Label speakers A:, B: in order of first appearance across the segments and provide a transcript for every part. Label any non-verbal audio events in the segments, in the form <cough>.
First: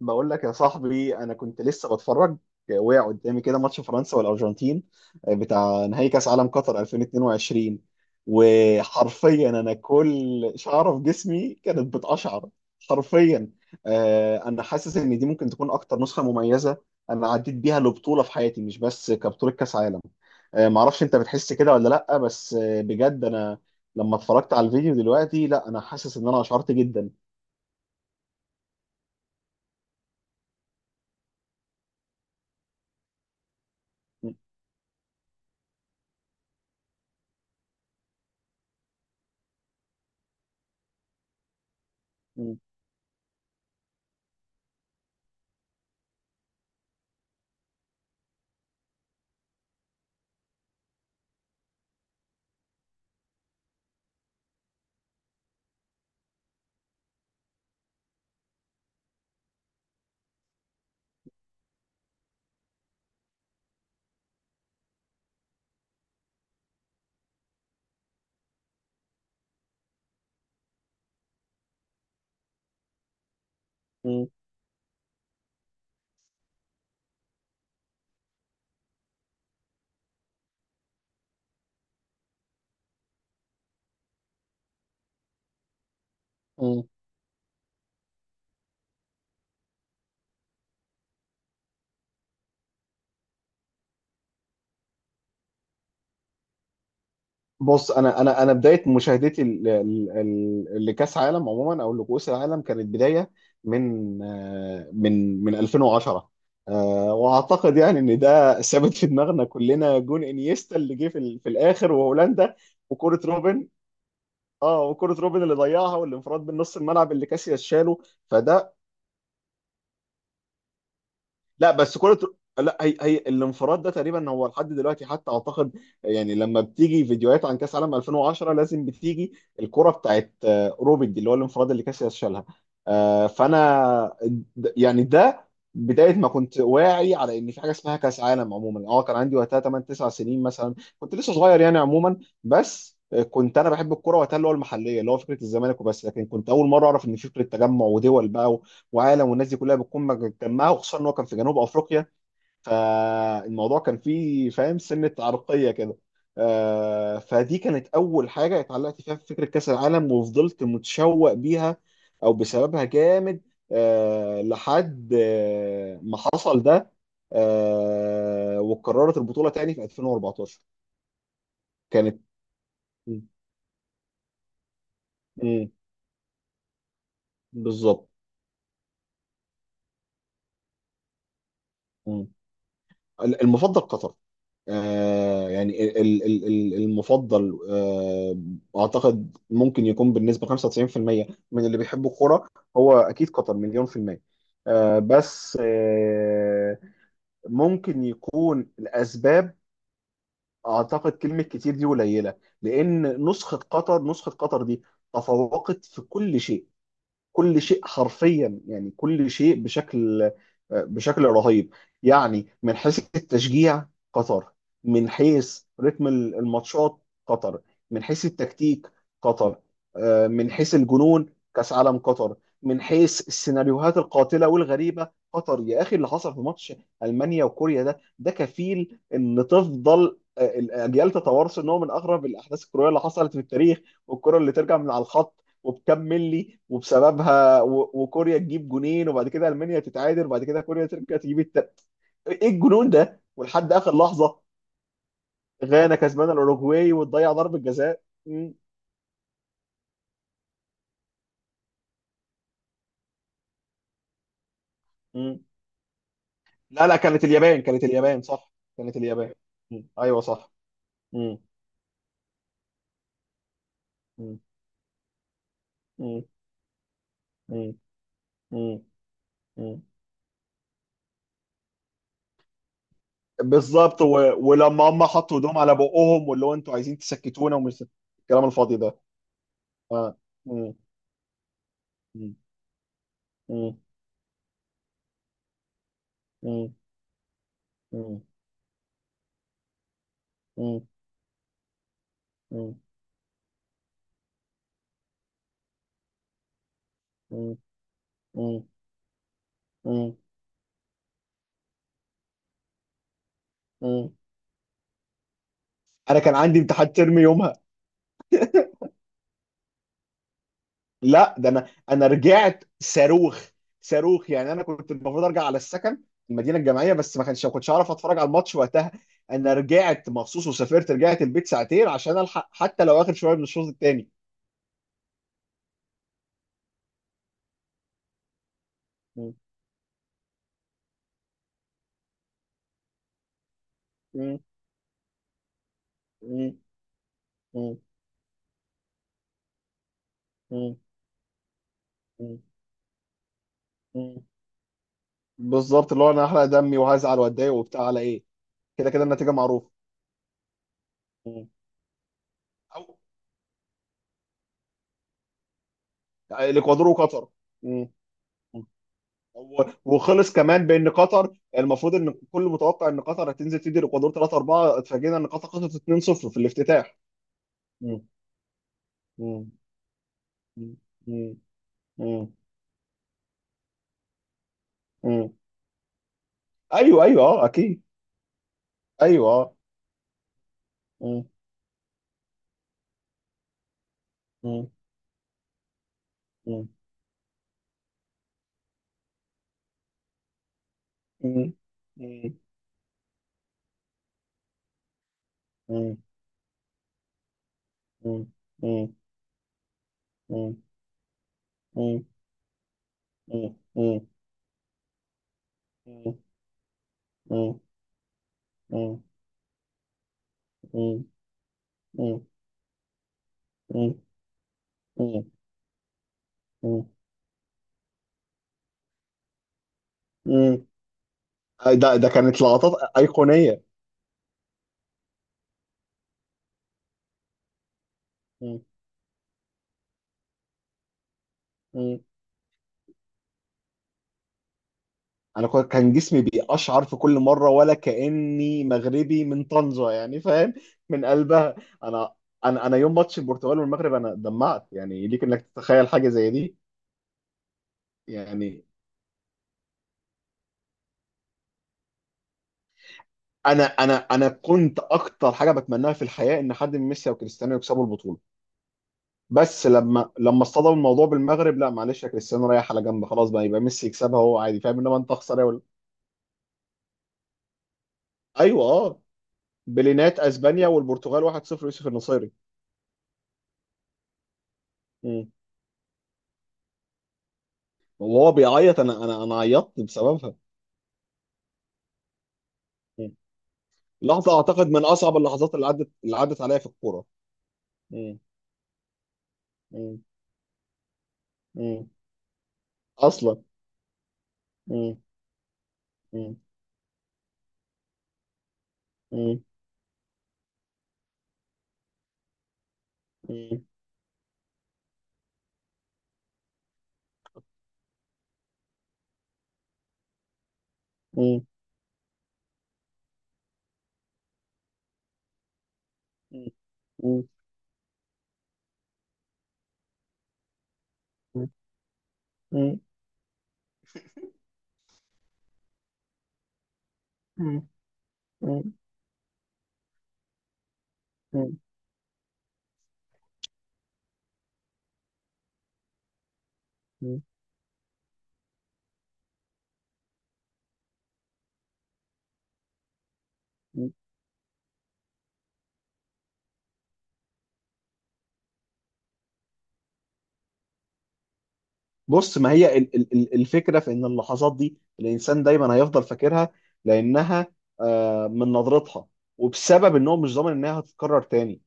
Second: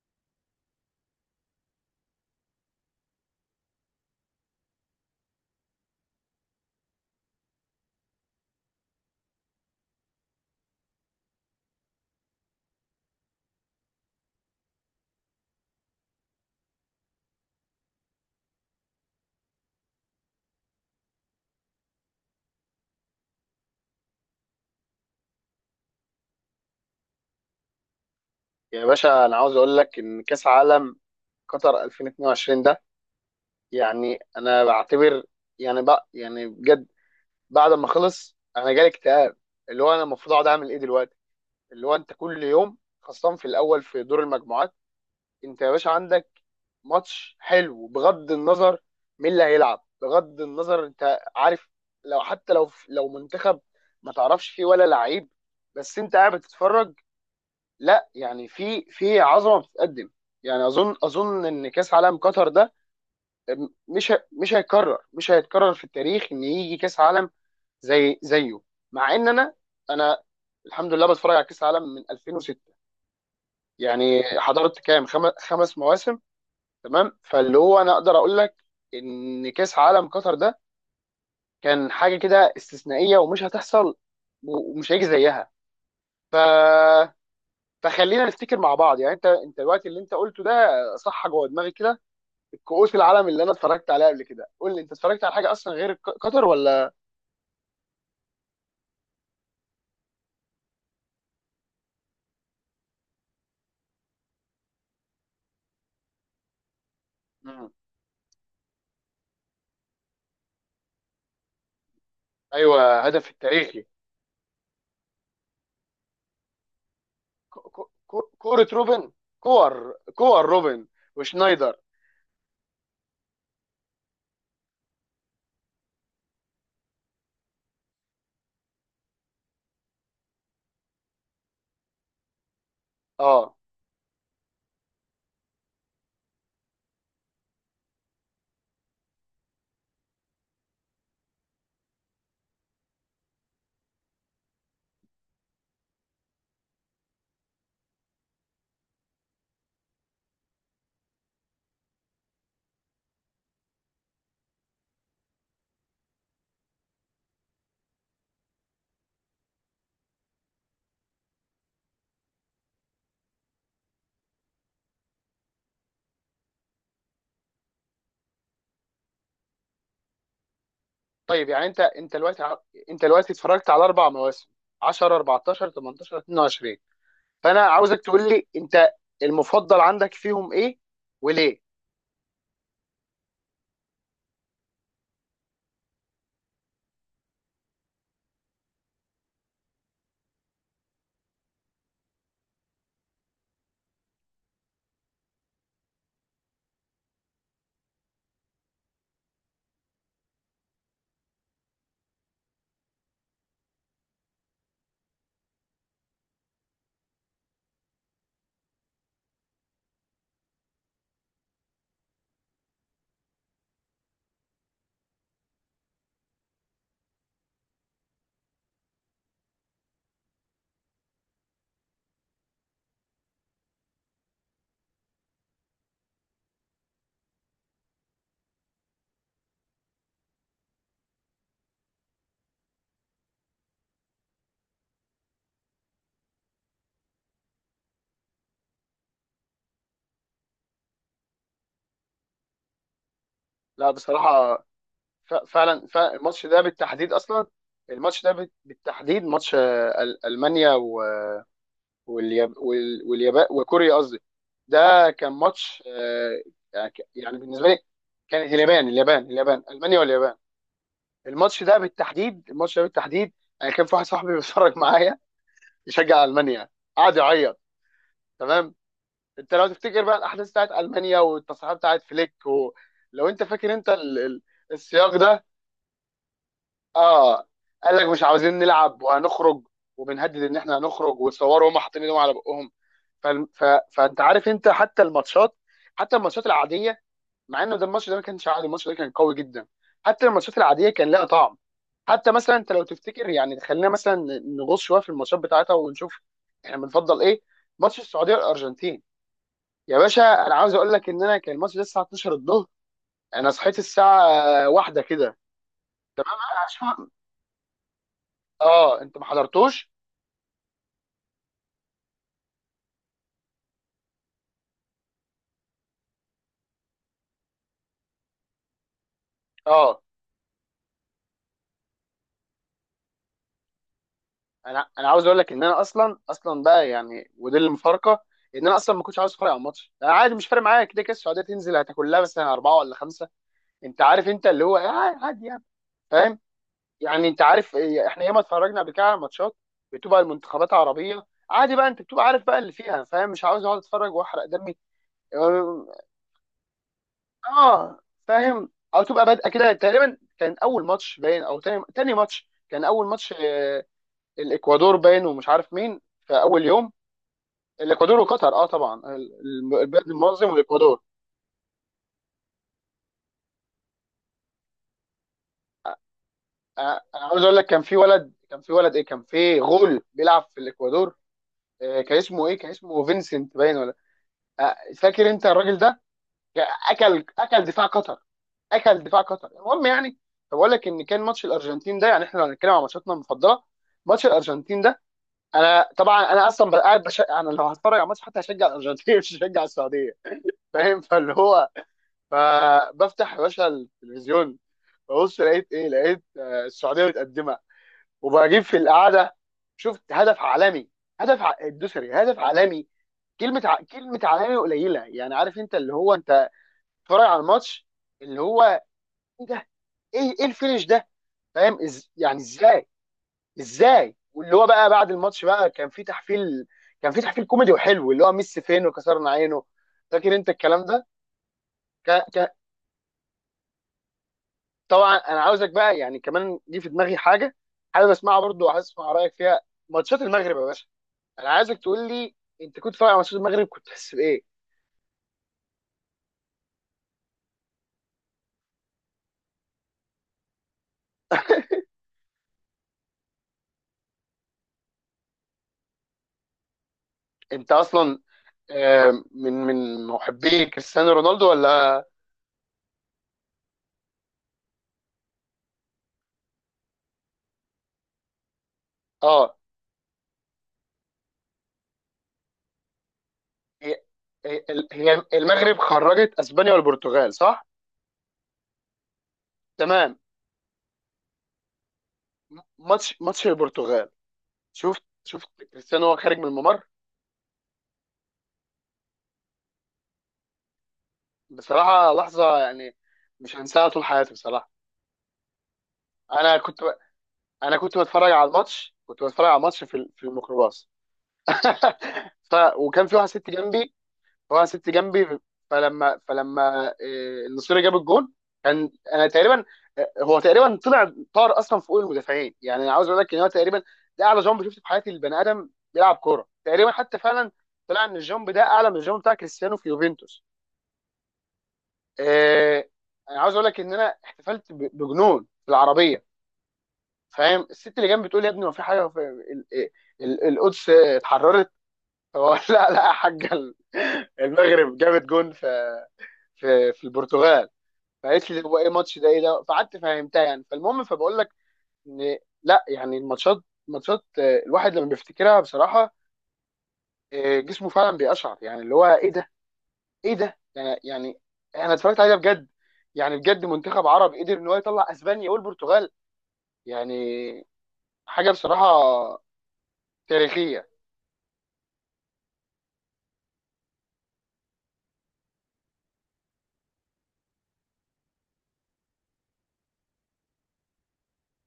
A: بقول لك يا صاحبي، انا كنت لسه بتفرج. وقع قدامي كده ماتش فرنسا والارجنتين، بتاع نهائي كاس عالم قطر 2022. وحرفيا انا كل شعره في جسمي كانت بتقشعر، حرفيا. انا حاسس ان دي ممكن تكون اكتر نسخه مميزه انا عديت بيها لبطوله في حياتي، مش بس كبطوله كاس عالم. معرفش انت بتحس كده ولا لا، بس بجد انا لما اتفرجت على الفيديو دلوقتي، لا انا حاسس ان اشعرت جدا.
B: يا باشا انا عاوز اقول لك ان كاس عالم قطر 2022 ده. يعني
A: م-
B: انا بعتبر يعني بقى يعني بجد، بعد ما خلص انا جالي اكتئاب، اللي هو انا المفروض اقعد اعمل ايه دلوقتي. اللي هو انت كل يوم خاصة في الاول في دور المجموعات انت يا باشا عندك ماتش حلو، بغض النظر مين اللي هيلعب، بغض النظر انت عارف، لو حتى لو منتخب ما تعرفش فيه ولا لعيب، بس انت قاعد بتتفرج. لا يعني في عظمه بتتقدم. يعني اظن ان كاس عالم قطر ده مش هيتكرر، مش هيتكرر في التاريخ ان يجي كاس عالم زي زيه. مع ان انا الحمد لله بتفرج على كاس عالم من 2006، يعني
A: م-
B: حضرت كام خمس مواسم. تمام، فاللي هو انا اقدر اقول لك ان كاس عالم قطر ده كان حاجه كده استثنائيه ومش هتحصل ومش هيجي زيها. ف
A: م-
B: فخلينا نفتكر مع بعض. يعني انت دلوقتي اللي انت قلته ده صح جوه دماغي كده. الكؤوس العالم اللي انا اتفرجت عليها قبل كده، قول لي انت اتفرجت على حاجه اصلا غير قطر ولا؟
A: بص، انا بدايه مشاهدتي لكاس عالم عموما او لكؤوس العالم، كانت بدايه من من 2010.
B: مم.
A: واعتقد يعني ان ده ثابت في دماغنا كلنا، جون انيستا اللي جه في الاخر وهولندا،
B: ايوه،
A: وكره
B: هدف
A: روبن.
B: التاريخي
A: اه، وكره روبن اللي ضيعها، والانفراد من نص الملعب اللي كاسياس شاله.
B: كوره
A: فده.
B: روبن. كور روبن
A: لا
B: وشنايدر.
A: بس كرة. لا، هي هي الانفراد ده تقريبا هو لحد دلوقتي حتى اعتقد، يعني لما بتيجي فيديوهات عن كاس عالم 2010 لازم بتيجي الكرة بتاعت روبن دي، اللي هو الانفراد اللي كاسياس شالها.
B: اه
A: فانا يعني ده بداية ما كنت واعي على ان في حاجة اسمها كاس عالم عموما. اه كان عندي وقتها 8 9 سنين مثلا، كنت لسه صغير يعني عموما. بس كنت انا بحب الكرة وقتها، اللي هو المحلية، اللي هو فكرة الزمالك وبس، لكن كنت اول مرة اعرف ان في فكرة تجمع ودول بقى وعالم، والناس دي كلها بتكون مجتمعه، وخصوصا ان هو كان في جنوب افريقيا، فالموضوع كان فيه فاهم سنه عرقيه كده. فدي كانت اول حاجه اتعلقت فيها في فكره كاس العالم، وفضلت متشوق بيها او بسببها جامد، لحد ما حصل ده. وقررت البطوله تاني في 2014
B: طيب، يعني
A: كانت.
B: انت
A: مم.
B: دلوقتي اتفرجت على اربع مواسم: 10، 14،
A: مم.
B: 18، 22. فانا عاوزك
A: بالظبط.
B: تقول لي انت المفضل عندك فيهم ايه وليه؟
A: مم. المفضل قطر. يعني المفضل، اعتقد ممكن يكون بالنسبه 95% من اللي بيحبوا الكوره هو اكيد قطر مليون في الميه. آه بس آه ممكن يكون الاسباب، اعتقد كلمه كتير دي قليله، لان نسخه قطر، نسخه قطر دي تفوقت في كل شيء. كل شيء حرفيا، يعني كل شيء بشكل، بشكل رهيب. يعني من حيث التشجيع، قطر. من حيث رتم الماتشات، قطر. من حيث التكتيك، قطر. من حيث الجنون، كأس عالم قطر. من حيث السيناريوهات القاتلة والغريبة، قطر. يا أخي، اللي حصل في ماتش ألمانيا وكوريا ده، ده كفيل إن تفضل الأجيال تتوارث إن هو من أغرب الأحداث الكروية اللي حصلت في التاريخ. والكرة اللي ترجع من على الخط وبكام ملي وبسببها وكوريا تجيب جونين، وبعد كده المانيا تتعادل، وبعد كده كوريا ترجع تجيب التالت. ايه الجنون ده؟ ولحد
B: لا
A: اخر لحظه
B: بصراحه، فعلا
A: غانا
B: فعلا
A: كسبانه
B: الماتش ده
A: الاوروجواي
B: بالتحديد
A: وتضيع
B: اصلا،
A: ضربه جزاء. مم.
B: بالتحديد ماتش المانيا واليابان وكوريا قصدي. ده كان
A: مم.
B: ماتش،
A: لا
B: يعني
A: لا كانت
B: يعني
A: اليابان،
B: بالنسبه لي
A: كانت اليابان
B: كان
A: صح،
B: اليابان
A: كانت
B: اليابان
A: اليابان.
B: اليابان،
A: مم.
B: المانيا
A: ايوه
B: واليابان.
A: صح. مم.
B: الماتش ده بالتحديد. الماتش ده بالتحديد، انا كان في واحد صاحبي
A: مم.
B: بيتفرج <laughs> معايا يشجع
A: مم.
B: المانيا، قعد يعيط.
A: مم.
B: تمام،
A: مم.
B: انت لو
A: مم.
B: تفتكر بقى الاحداث بتاعت المانيا والتصريحات بتاعت فليك لو انت فاكر
A: بالظبط ولما هم
B: السياق
A: حطوا
B: ده.
A: ايدهم على بقهم، واللي هو انتوا عايزين
B: اه،
A: تسكتونا ومش،
B: قال لك مش
A: الكلام
B: عاوزين
A: الفاضي ده.
B: نلعب وهنخرج،
A: اه.
B: وبنهدد ان
A: مم.
B: احنا هنخرج، وتصوروا هم حاطين ايدهم على
A: مم.
B: بقهم. ف... ف...
A: مم.
B: فانت عارف انت حتى الماتشات، حتى الماتشات
A: مم.
B: العاديه، مع انه ده الماتش ده ما كانش عادي، الماتش ده كان قوي جدا. حتى الماتشات
A: مم.
B: العاديه كان لها طعم. حتى مثلا انت
A: مم.
B: لو تفتكر، يعني خلينا مثلا نغوص شويه في الماتشات بتاعتها ونشوف احنا بنفضل ايه.
A: مم.
B: ماتش السعوديه
A: مم.
B: والارجنتين، يا
A: مم.
B: باشا انا عاوز اقول لك ان انا كان الماتش ده الساعه 12 الظهر، انا صحيت
A: مم.
B: الساعه واحدة كده.
A: انا
B: تمام،
A: كان عندي امتحان ترم يومها.
B: اه انت ما حضرتوش؟
A: لا ده انا رجعت صاروخ. صاروخ، يعني انا كنت المفروض ارجع على السكن، المدينه الجامعيه، بس ما كانش، ما كنتش اعرف اتفرج على الماتش وقتها. انا
B: اه،
A: رجعت مخصوص وسافرت، رجعت البيت ساعتين عشان الحق حتى لو اخر شويه من الشوط الثاني.
B: انا عاوز اقول لك ان انا اصلا بقى يعني، ودي المفارقه، ان انا اصلا ما كنتش عاوز اتفرج على الماتش. انا عادي مش فارق معايا، كده كده السعوديه تنزل هتاكل لها مثلا اربعه ولا خمسه. انت عارف انت اللي هو عادي يعني، فاهم. يعني انت عارف إيه، احنا ياما اتفرجنا قبل كده على ماتشات بتبقى المنتخبات عربيه، عادي بقى انت بتبقى عارف بقى اللي فيها، فاهم، مش عاوز اقعد اتفرج واحرق دمي. اه
A: بالظبط، اللي هو انا هحرق دمي وهزعل واتضايق وبتاع
B: آه،
A: على ايه؟
B: فاهم،
A: كده
B: او
A: كده
B: تبقى
A: النتيجه
B: بادئه
A: معروفه.
B: كده تقريبا، كان اول ماتش باين،
A: مم.
B: او تاني ماتش، كان
A: او
B: اول ماتش، الاكوادور باين ومش عارف مين في اول
A: الاكوادور
B: يوم.
A: وقطر.
B: الاكوادور وقطر اه، طبعا
A: هو
B: البلد
A: وخلص
B: المنظم
A: كمان بان
B: والاكوادور.
A: قطر، المفروض ان كل متوقع ان قطر هتنزل تدي الاكوادور 3 4، اتفاجئنا ان قطر خسرت 2-0 في الافتتاح.
B: انا عاوز اقول لك كان في
A: مم.
B: ولد، كان في ولد ايه كان
A: مم.
B: في غول بيلعب في
A: مم.
B: الاكوادور،
A: مم.
B: كان
A: مم.
B: اسمه ايه، كان اسمه فينسنت باين ولا؟ فاكر
A: مم.
B: انت الراجل ده؟
A: ايوه ايوه،
B: اكل
A: اه
B: اكل
A: اكيد.
B: دفاع قطر، اكل دفاع
A: ايوه
B: قطر
A: اه.
B: المهم يعني. فبقول لك ان كان
A: مم.
B: ماتش الارجنتين ده، يعني احنا لو هنتكلم عن ماتشاتنا المفضله، ماتش
A: مم.
B: الارجنتين ده، انا طبعا انا
A: مم.
B: اصلا قاعد بش... انا لو هتفرج على ماتش حتى هشجع الارجنتين، <laughs> مش هشجع السعوديه. <laughs> فاهم، فاللي
A: مم.
B: هو،
A: مم.
B: فبفتح يا باشا التلفزيون، ببص لقيت ايه،
A: مم.
B: لقيت السعوديه متقدمه،
A: مم.
B: وبجيب في
A: مم.
B: القعده شفت هدف عالمي.
A: مم.
B: الدوسري هدف عالمي.
A: مم. مم. مم.
B: كلمه عالمي قليله، يعني عارف انت اللي هو انت بتتفرج على
A: مم.
B: الماتش اللي هو
A: مم.
B: ايه ده، ايه الفينش
A: مم.
B: ده. فاهم
A: مم.
B: يعني ازاي، ازاي. واللي هو بقى بعد
A: مم.
B: الماتش بقى كان في تحفيل،
A: مم.
B: كان في تحفيل كوميدي وحلو، اللي هو ميسي فين وكسرنا عينه، فاكر انت
A: مم.
B: الكلام ده؟
A: ده ده كانت
B: ك...
A: لقطات ايقونيه.
B: طبعا انا عاوزك بقى يعني كمان دي في دماغي حاجه، حابب اسمعها برضو وعايز اسمع رايك فيها. ماتشات المغرب يا باشا، انا عايزك تقول لي انت كنت فاهم على ماتشات المغرب، كنت تحس بايه؟
A: انا كان جسمي بيقشعر في كل مره، ولا كاني مغربي من طنجه يعني، فاهم؟ من قلبها.
B: <laughs>
A: انا انا يوم ماتش البرتغال والمغرب انا دمعت، يعني ليك انك تتخيل حاجه زي دي.
B: انت اصلا
A: يعني
B: من من محبي كريستيانو رونالدو ولا؟
A: انا كنت اكتر حاجه بتمناها في الحياه ان حد من ميسي او كريستيانو يكسبوا البطوله،
B: اه،
A: بس لما اصطدم الموضوع بالمغرب، لا معلش يا كريستيانو، رايح على جنب خلاص بقى، يبقى ميسي
B: هي
A: يكسبها هو عادي،
B: هي
A: فاهم؟ انما انت
B: هي
A: اخسر إيه ولا.
B: المغرب خرجت اسبانيا والبرتغال صح؟
A: ايوه اه.
B: تمام،
A: بلينات اسبانيا والبرتغال 1-0 يوسف النصيري.
B: ماتش البرتغال، شفت كريستيانو وهو خارج من الممر.
A: وهو بيعيط، انا عيطت بسببها.
B: بصراحه لحظه يعني
A: مم.
B: مش هنساها طول حياتي
A: لحظه اعتقد
B: بصراحه.
A: من اصعب اللحظات اللي عدت، اللي عدت
B: انا
A: عليا في
B: كنت
A: الكوره.
B: انا كنت
A: مم.
B: بتفرج على الماتش، كنت بتفرج على الماتش في
A: مم.
B: في الميكروباص،
A: مم.
B: <laughs> ف وكان في واحد
A: اصلا.
B: ست جنبي، واحد ست
A: مم.
B: جنبي فلما
A: مم.
B: النصيري جاب الجون، كان انا
A: مم.
B: تقريبا، هو تقريبا طلع طار اصلا فوق المدافعين. يعني انا عاوز اقول لك ان هو
A: مم.
B: تقريبا ده اعلى جامب شفته في حياتي البني ادم بيلعب كوره تقريبا، حتى فعلا طلع ان الجامب ده اعلى من الجامب بتاع كريستيانو في يوفنتوس.
A: مم.
B: آه، انا عاوز اقول لك ان انا احتفلت بجنون في العربيه،
A: مم. مم.
B: فاهم. الست اللي جنبي بتقول يا ابني ما في حاجه في القدس اتحررت؟ فبقول <laughs>
A: مم.
B: لا لا يا حاجه، المغرب جابت جون في في
A: مم.
B: البرتغال. فقالت لي
A: مم.
B: هو ايه الماتش ده، ايه ده؟ فقعدت فهمتها يعني. فالمهم، فبقول لك
A: مم.
B: ان لا يعني الماتشات، ماتشات الواحد لما بيفتكرها بصراحه، جسمه فعلا بيقشعر يعني، اللي هو ايه ده، ايه ده يعني. يعني انا اتفرجت عليها بجد، يعني بجد
A: مم.
B: منتخب عربي قدر ان هو يطلع اسبانيا والبرتغال، يعني حاجه بصراحه تاريخيه.
A: بص، ما هي الفكره في ان اللحظات دي الانسان دايما هيفضل فاكرها، لانها من نظرتها، وبسبب ان هو مش ضامن انها هتتكرر تاني،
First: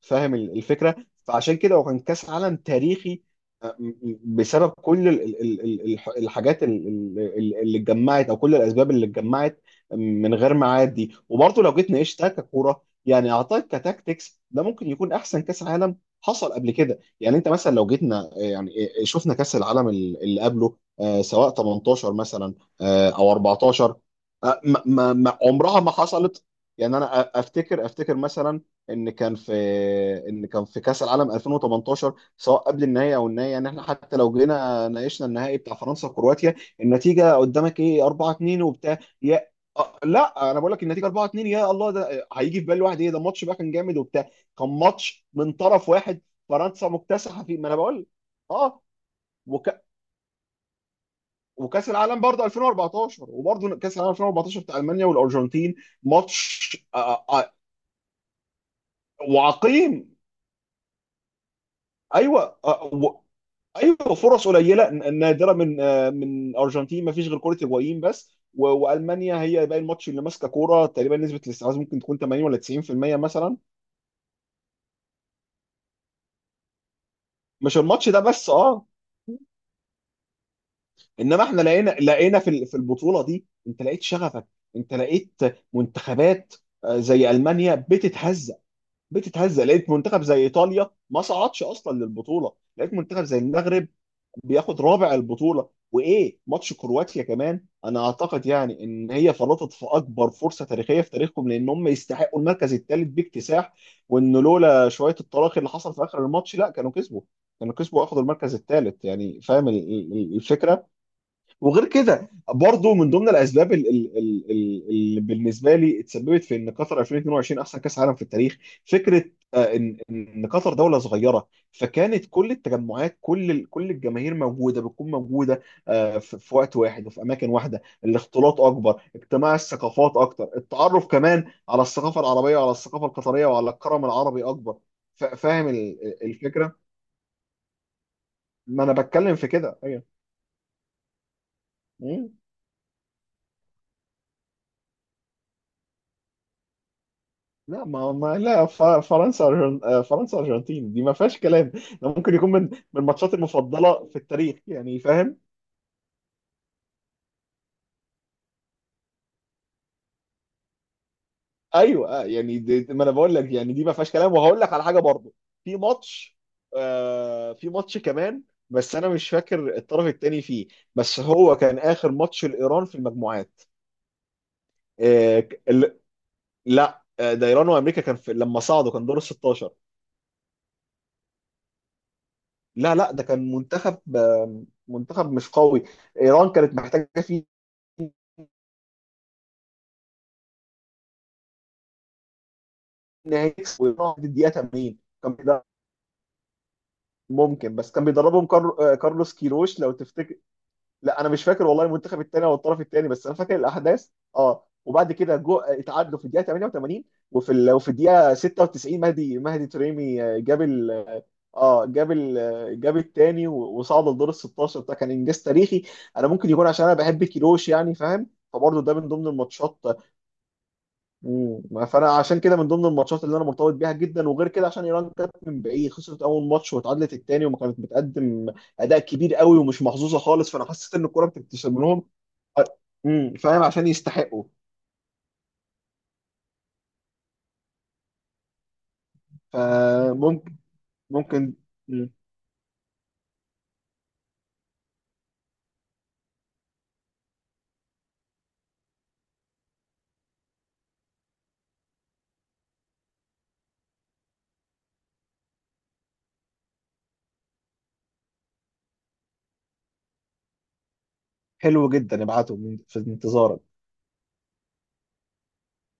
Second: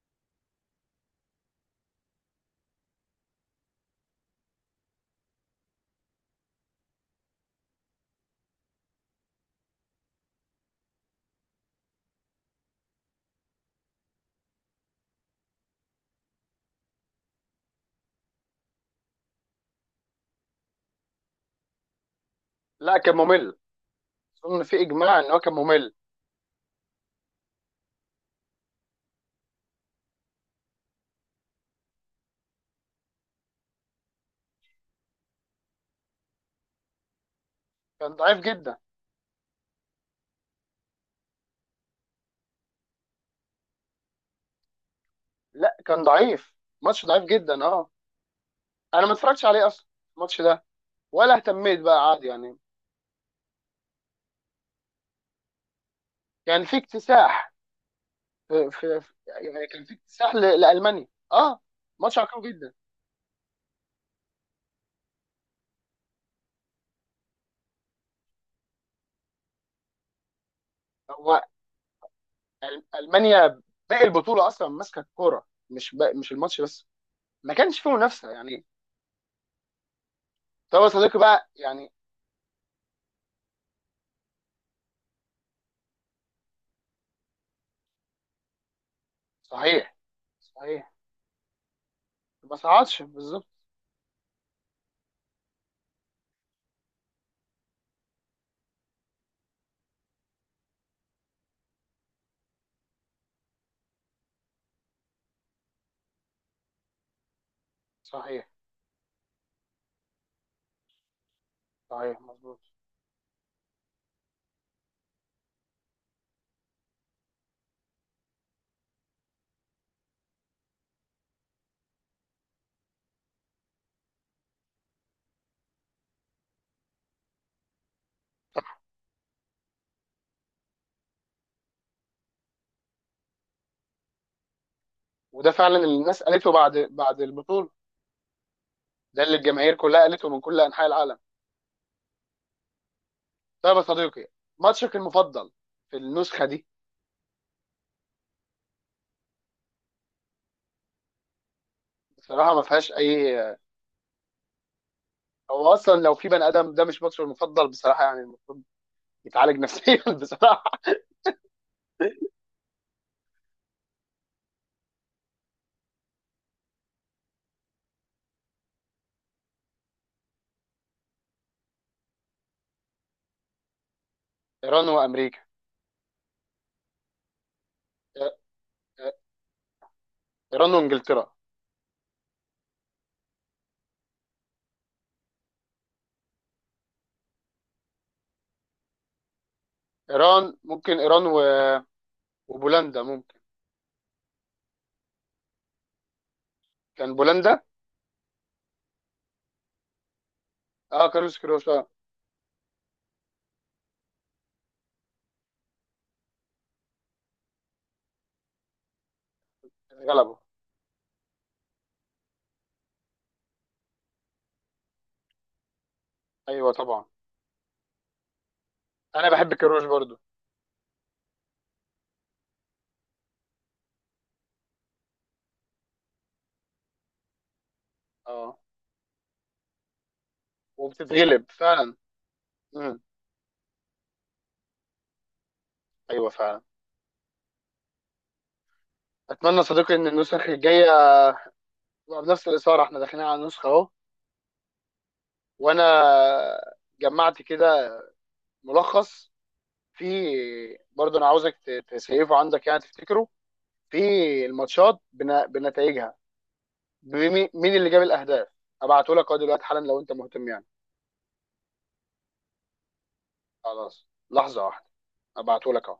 A: فاهم الفكره؟ فعشان كده هو كان كاس عالم تاريخي، بسبب كل الحاجات اللي اتجمعت، او كل الاسباب اللي اتجمعت من غير ميعاد دي. وبرضه لو جيت نعيشتها ككوره، يعني اعتقد كتاكتكس ده ممكن يكون احسن كاس عالم حصل قبل كده. يعني انت مثلا لو جيتنا يعني، شفنا كاس العالم اللي قبله، سواء 18 مثلا
B: لا كان
A: او
B: ممل،
A: 14،
B: اظن في اجماع ان هو كان
A: عمرها ما
B: ممل.
A: حصلت. يعني انا افتكر، افتكر مثلا ان كان في، ان كان في كاس العالم 2018 سواء قبل النهائي او النهائي، يعني احنا حتى لو جينا ناقشنا النهائي بتاع فرنسا وكرواتيا، النتيجه قدامك ايه؟
B: كان
A: 4
B: ضعيف
A: 2
B: جدا،
A: وبتاع يا لا انا بقول لك النتيجه 4 2، يا الله ده هيجي في بال واحد ايه ده الماتش بقى كان جامد وبتاع؟ كان ماتش من
B: لا
A: طرف
B: كان
A: واحد،
B: ضعيف،
A: فرنسا
B: ماتش ضعيف
A: مكتسحه فيه
B: جدا
A: ما انا
B: اه.
A: بقول لك. اه
B: انا ما اتفرجتش عليه
A: وك...
B: اصلا الماتش ده، ولا اهتميت
A: وكاس
B: بقى،
A: العالم
B: عادي
A: برضه
B: يعني.
A: 2014، وبرضه كاس العالم 2014 بتاع المانيا والارجنتين،
B: يعني في
A: ماتش
B: اكتساح، يعني كان في
A: وعقيم.
B: اكتساح لالمانيا اه، ماتش عقيم
A: ايوه
B: جدا.
A: ايوه، فرص قليله نادره من من ارجنتين، ما فيش غير كره هيجوين بس، والمانيا هي باقي الماتش اللي ماسكه كوره، تقريبا
B: هو
A: نسبه الاستحواذ ممكن تكون 80 ولا 90% مثلا.
B: المانيا باقي البطوله اصلا ماسكه الكوره، مش باقي مش الماتش بس. ما
A: مش
B: كانش فيه
A: الماتش ده
B: منافسه
A: بس
B: يعني.
A: اه.
B: طب يا صديقي
A: انما
B: بقى
A: احنا لقينا،
B: يعني،
A: لقينا في في البطوله دي انت لقيت شغفك، انت لقيت منتخبات زي المانيا بتتهزق، بتتهزق، لقيت
B: صحيح
A: منتخب زي ايطاليا
B: صحيح
A: ما صعدش اصلا للبطوله،
B: ما
A: لقيت
B: صعدش
A: منتخب زي
B: بالظبط.
A: المغرب بياخد رابع البطوله. وايه ماتش كرواتيا كمان؟ انا اعتقد يعني ان هي فرطت في اكبر فرصه تاريخيه في تاريخهم، لان هم يستحقوا المركز الثالث باكتساح، وان لولا شويه الطلاق اللي حصل في اخر الماتش، لا كانوا كسبوا، كانوا كسبوا واخدوا
B: صحيح،
A: المركز الثالث. يعني فاهم الفكره؟ وغير
B: صحيح
A: كده
B: مظبوط.
A: برضو، من ضمن الاسباب اللي بالنسبه لي اتسببت في ان قطر 2022 احسن كاس عالم في التاريخ، فكره ان قطر دوله صغيره، فكانت كل التجمعات، كل كل الجماهير موجوده، بتكون موجوده في في وقت واحد وفي اماكن واحده، الاختلاط اكبر، اجتماع الثقافات اكتر، التعرف كمان على الثقافه العربيه وعلى الثقافه القطريه وعلى الكرم العربي اكبر،
B: وده
A: فاهم
B: فعلا اللي الناس قالته بعد
A: الفكره؟
B: بعد البطوله،
A: ما انا
B: ده اللي
A: بتكلم في
B: الجماهير
A: كده.
B: كلها قالته من كل انحاء العالم.
A: ايوه.
B: طيب يا صديقي، ماتشك المفضل في النسخه دي؟
A: لا ما ما لا، فرنسا فرنسا ارجنتين دي ما فيهاش كلام، ده ممكن يكون
B: بصراحه ما
A: من من
B: فيهاش
A: الماتشات
B: اي،
A: المفضله في التاريخ، يعني فاهم.
B: هو اصلا لو في بني ادم ده مش ماتشه المفضل بصراحه، يعني المفروض يتعالج نفسيا. <laughs> بصراحه
A: ايوه يعني دي ما انا بقول لك يعني دي ما فيهاش كلام. وهقول لك على حاجه برضه، في ماتش، في ماتش كمان، بس انا مش فاكر الطرف الثاني فيه، بس هو كان اخر ماتش لايران في المجموعات.
B: ايران وامريكا،
A: آه ك- ال- لا ده ايران وامريكا كان في لما صعدوا، كان دور ال 16.
B: ايران وانجلترا،
A: لا لا، ده كان منتخب منتخب مش قوي، ايران كانت محتاجه فيه
B: ايران ممكن، وبولندا
A: ان
B: ممكن،
A: هيكسب، ويقع في الدقيقه 80. كان بيدرب،
B: كان بولندا.
A: ممكن، بس كان بيدربهم كارلوس كيروش لو تفتكر.
B: اه
A: لا انا
B: كارلوس
A: مش
B: كيروش
A: فاكر
B: اه،
A: والله المنتخب الثاني او الطرف الثاني، بس انا فاكر الاحداث. اه، وبعد كده جو اتعادلوا في الدقيقه 88، وفي الدقيقه 96 مهدي، مهدي تريمي
B: غلبه.
A: جاب ال... آه، جاب الثاني وصعد لدور ال 16، ده كان انجاز تاريخي. انا ممكن يكون
B: ايوه
A: عشان انا
B: طبعا
A: بحب كيروش يعني فاهم، فبرضه ده من ضمن
B: انا بحب
A: الماتشات.
B: كيروش برضو.
A: مم. فانا عشان كده من ضمن الماتشات اللي انا مرتبط بيها جدا. وغير كده، عشان ايران كانت من بعيد خسرت اول ماتش، واتعادلت التاني، وما كانت بتقدم
B: اه
A: اداء كبير قوي، ومش محظوظه خالص، فانا حسيت ان الكوره
B: وبتتغلب
A: بتكتسب
B: فعلا.
A: لهم.
B: مم.
A: فاهم، عشان يستحقوا.
B: ايوه فعلا. اتمنى صديقي ان النسخ
A: فممكن،
B: الجايه
A: ممكن. مم.
B: بنفس الاثاره، احنا داخلين على النسخه اهو. وانا جمعت كده ملخص في، برضه انا عاوزك تسيفه عندك يعني تفتكره في الماتشات بنتائجها، مين اللي جاب الاهداف. ابعته لك اهو دلوقتي حالا لو انت مهتم يعني.
A: حلو جدا، ابعتهم في انتظارك.
B: خلاص لحظه واحده، ابعته لك اهو.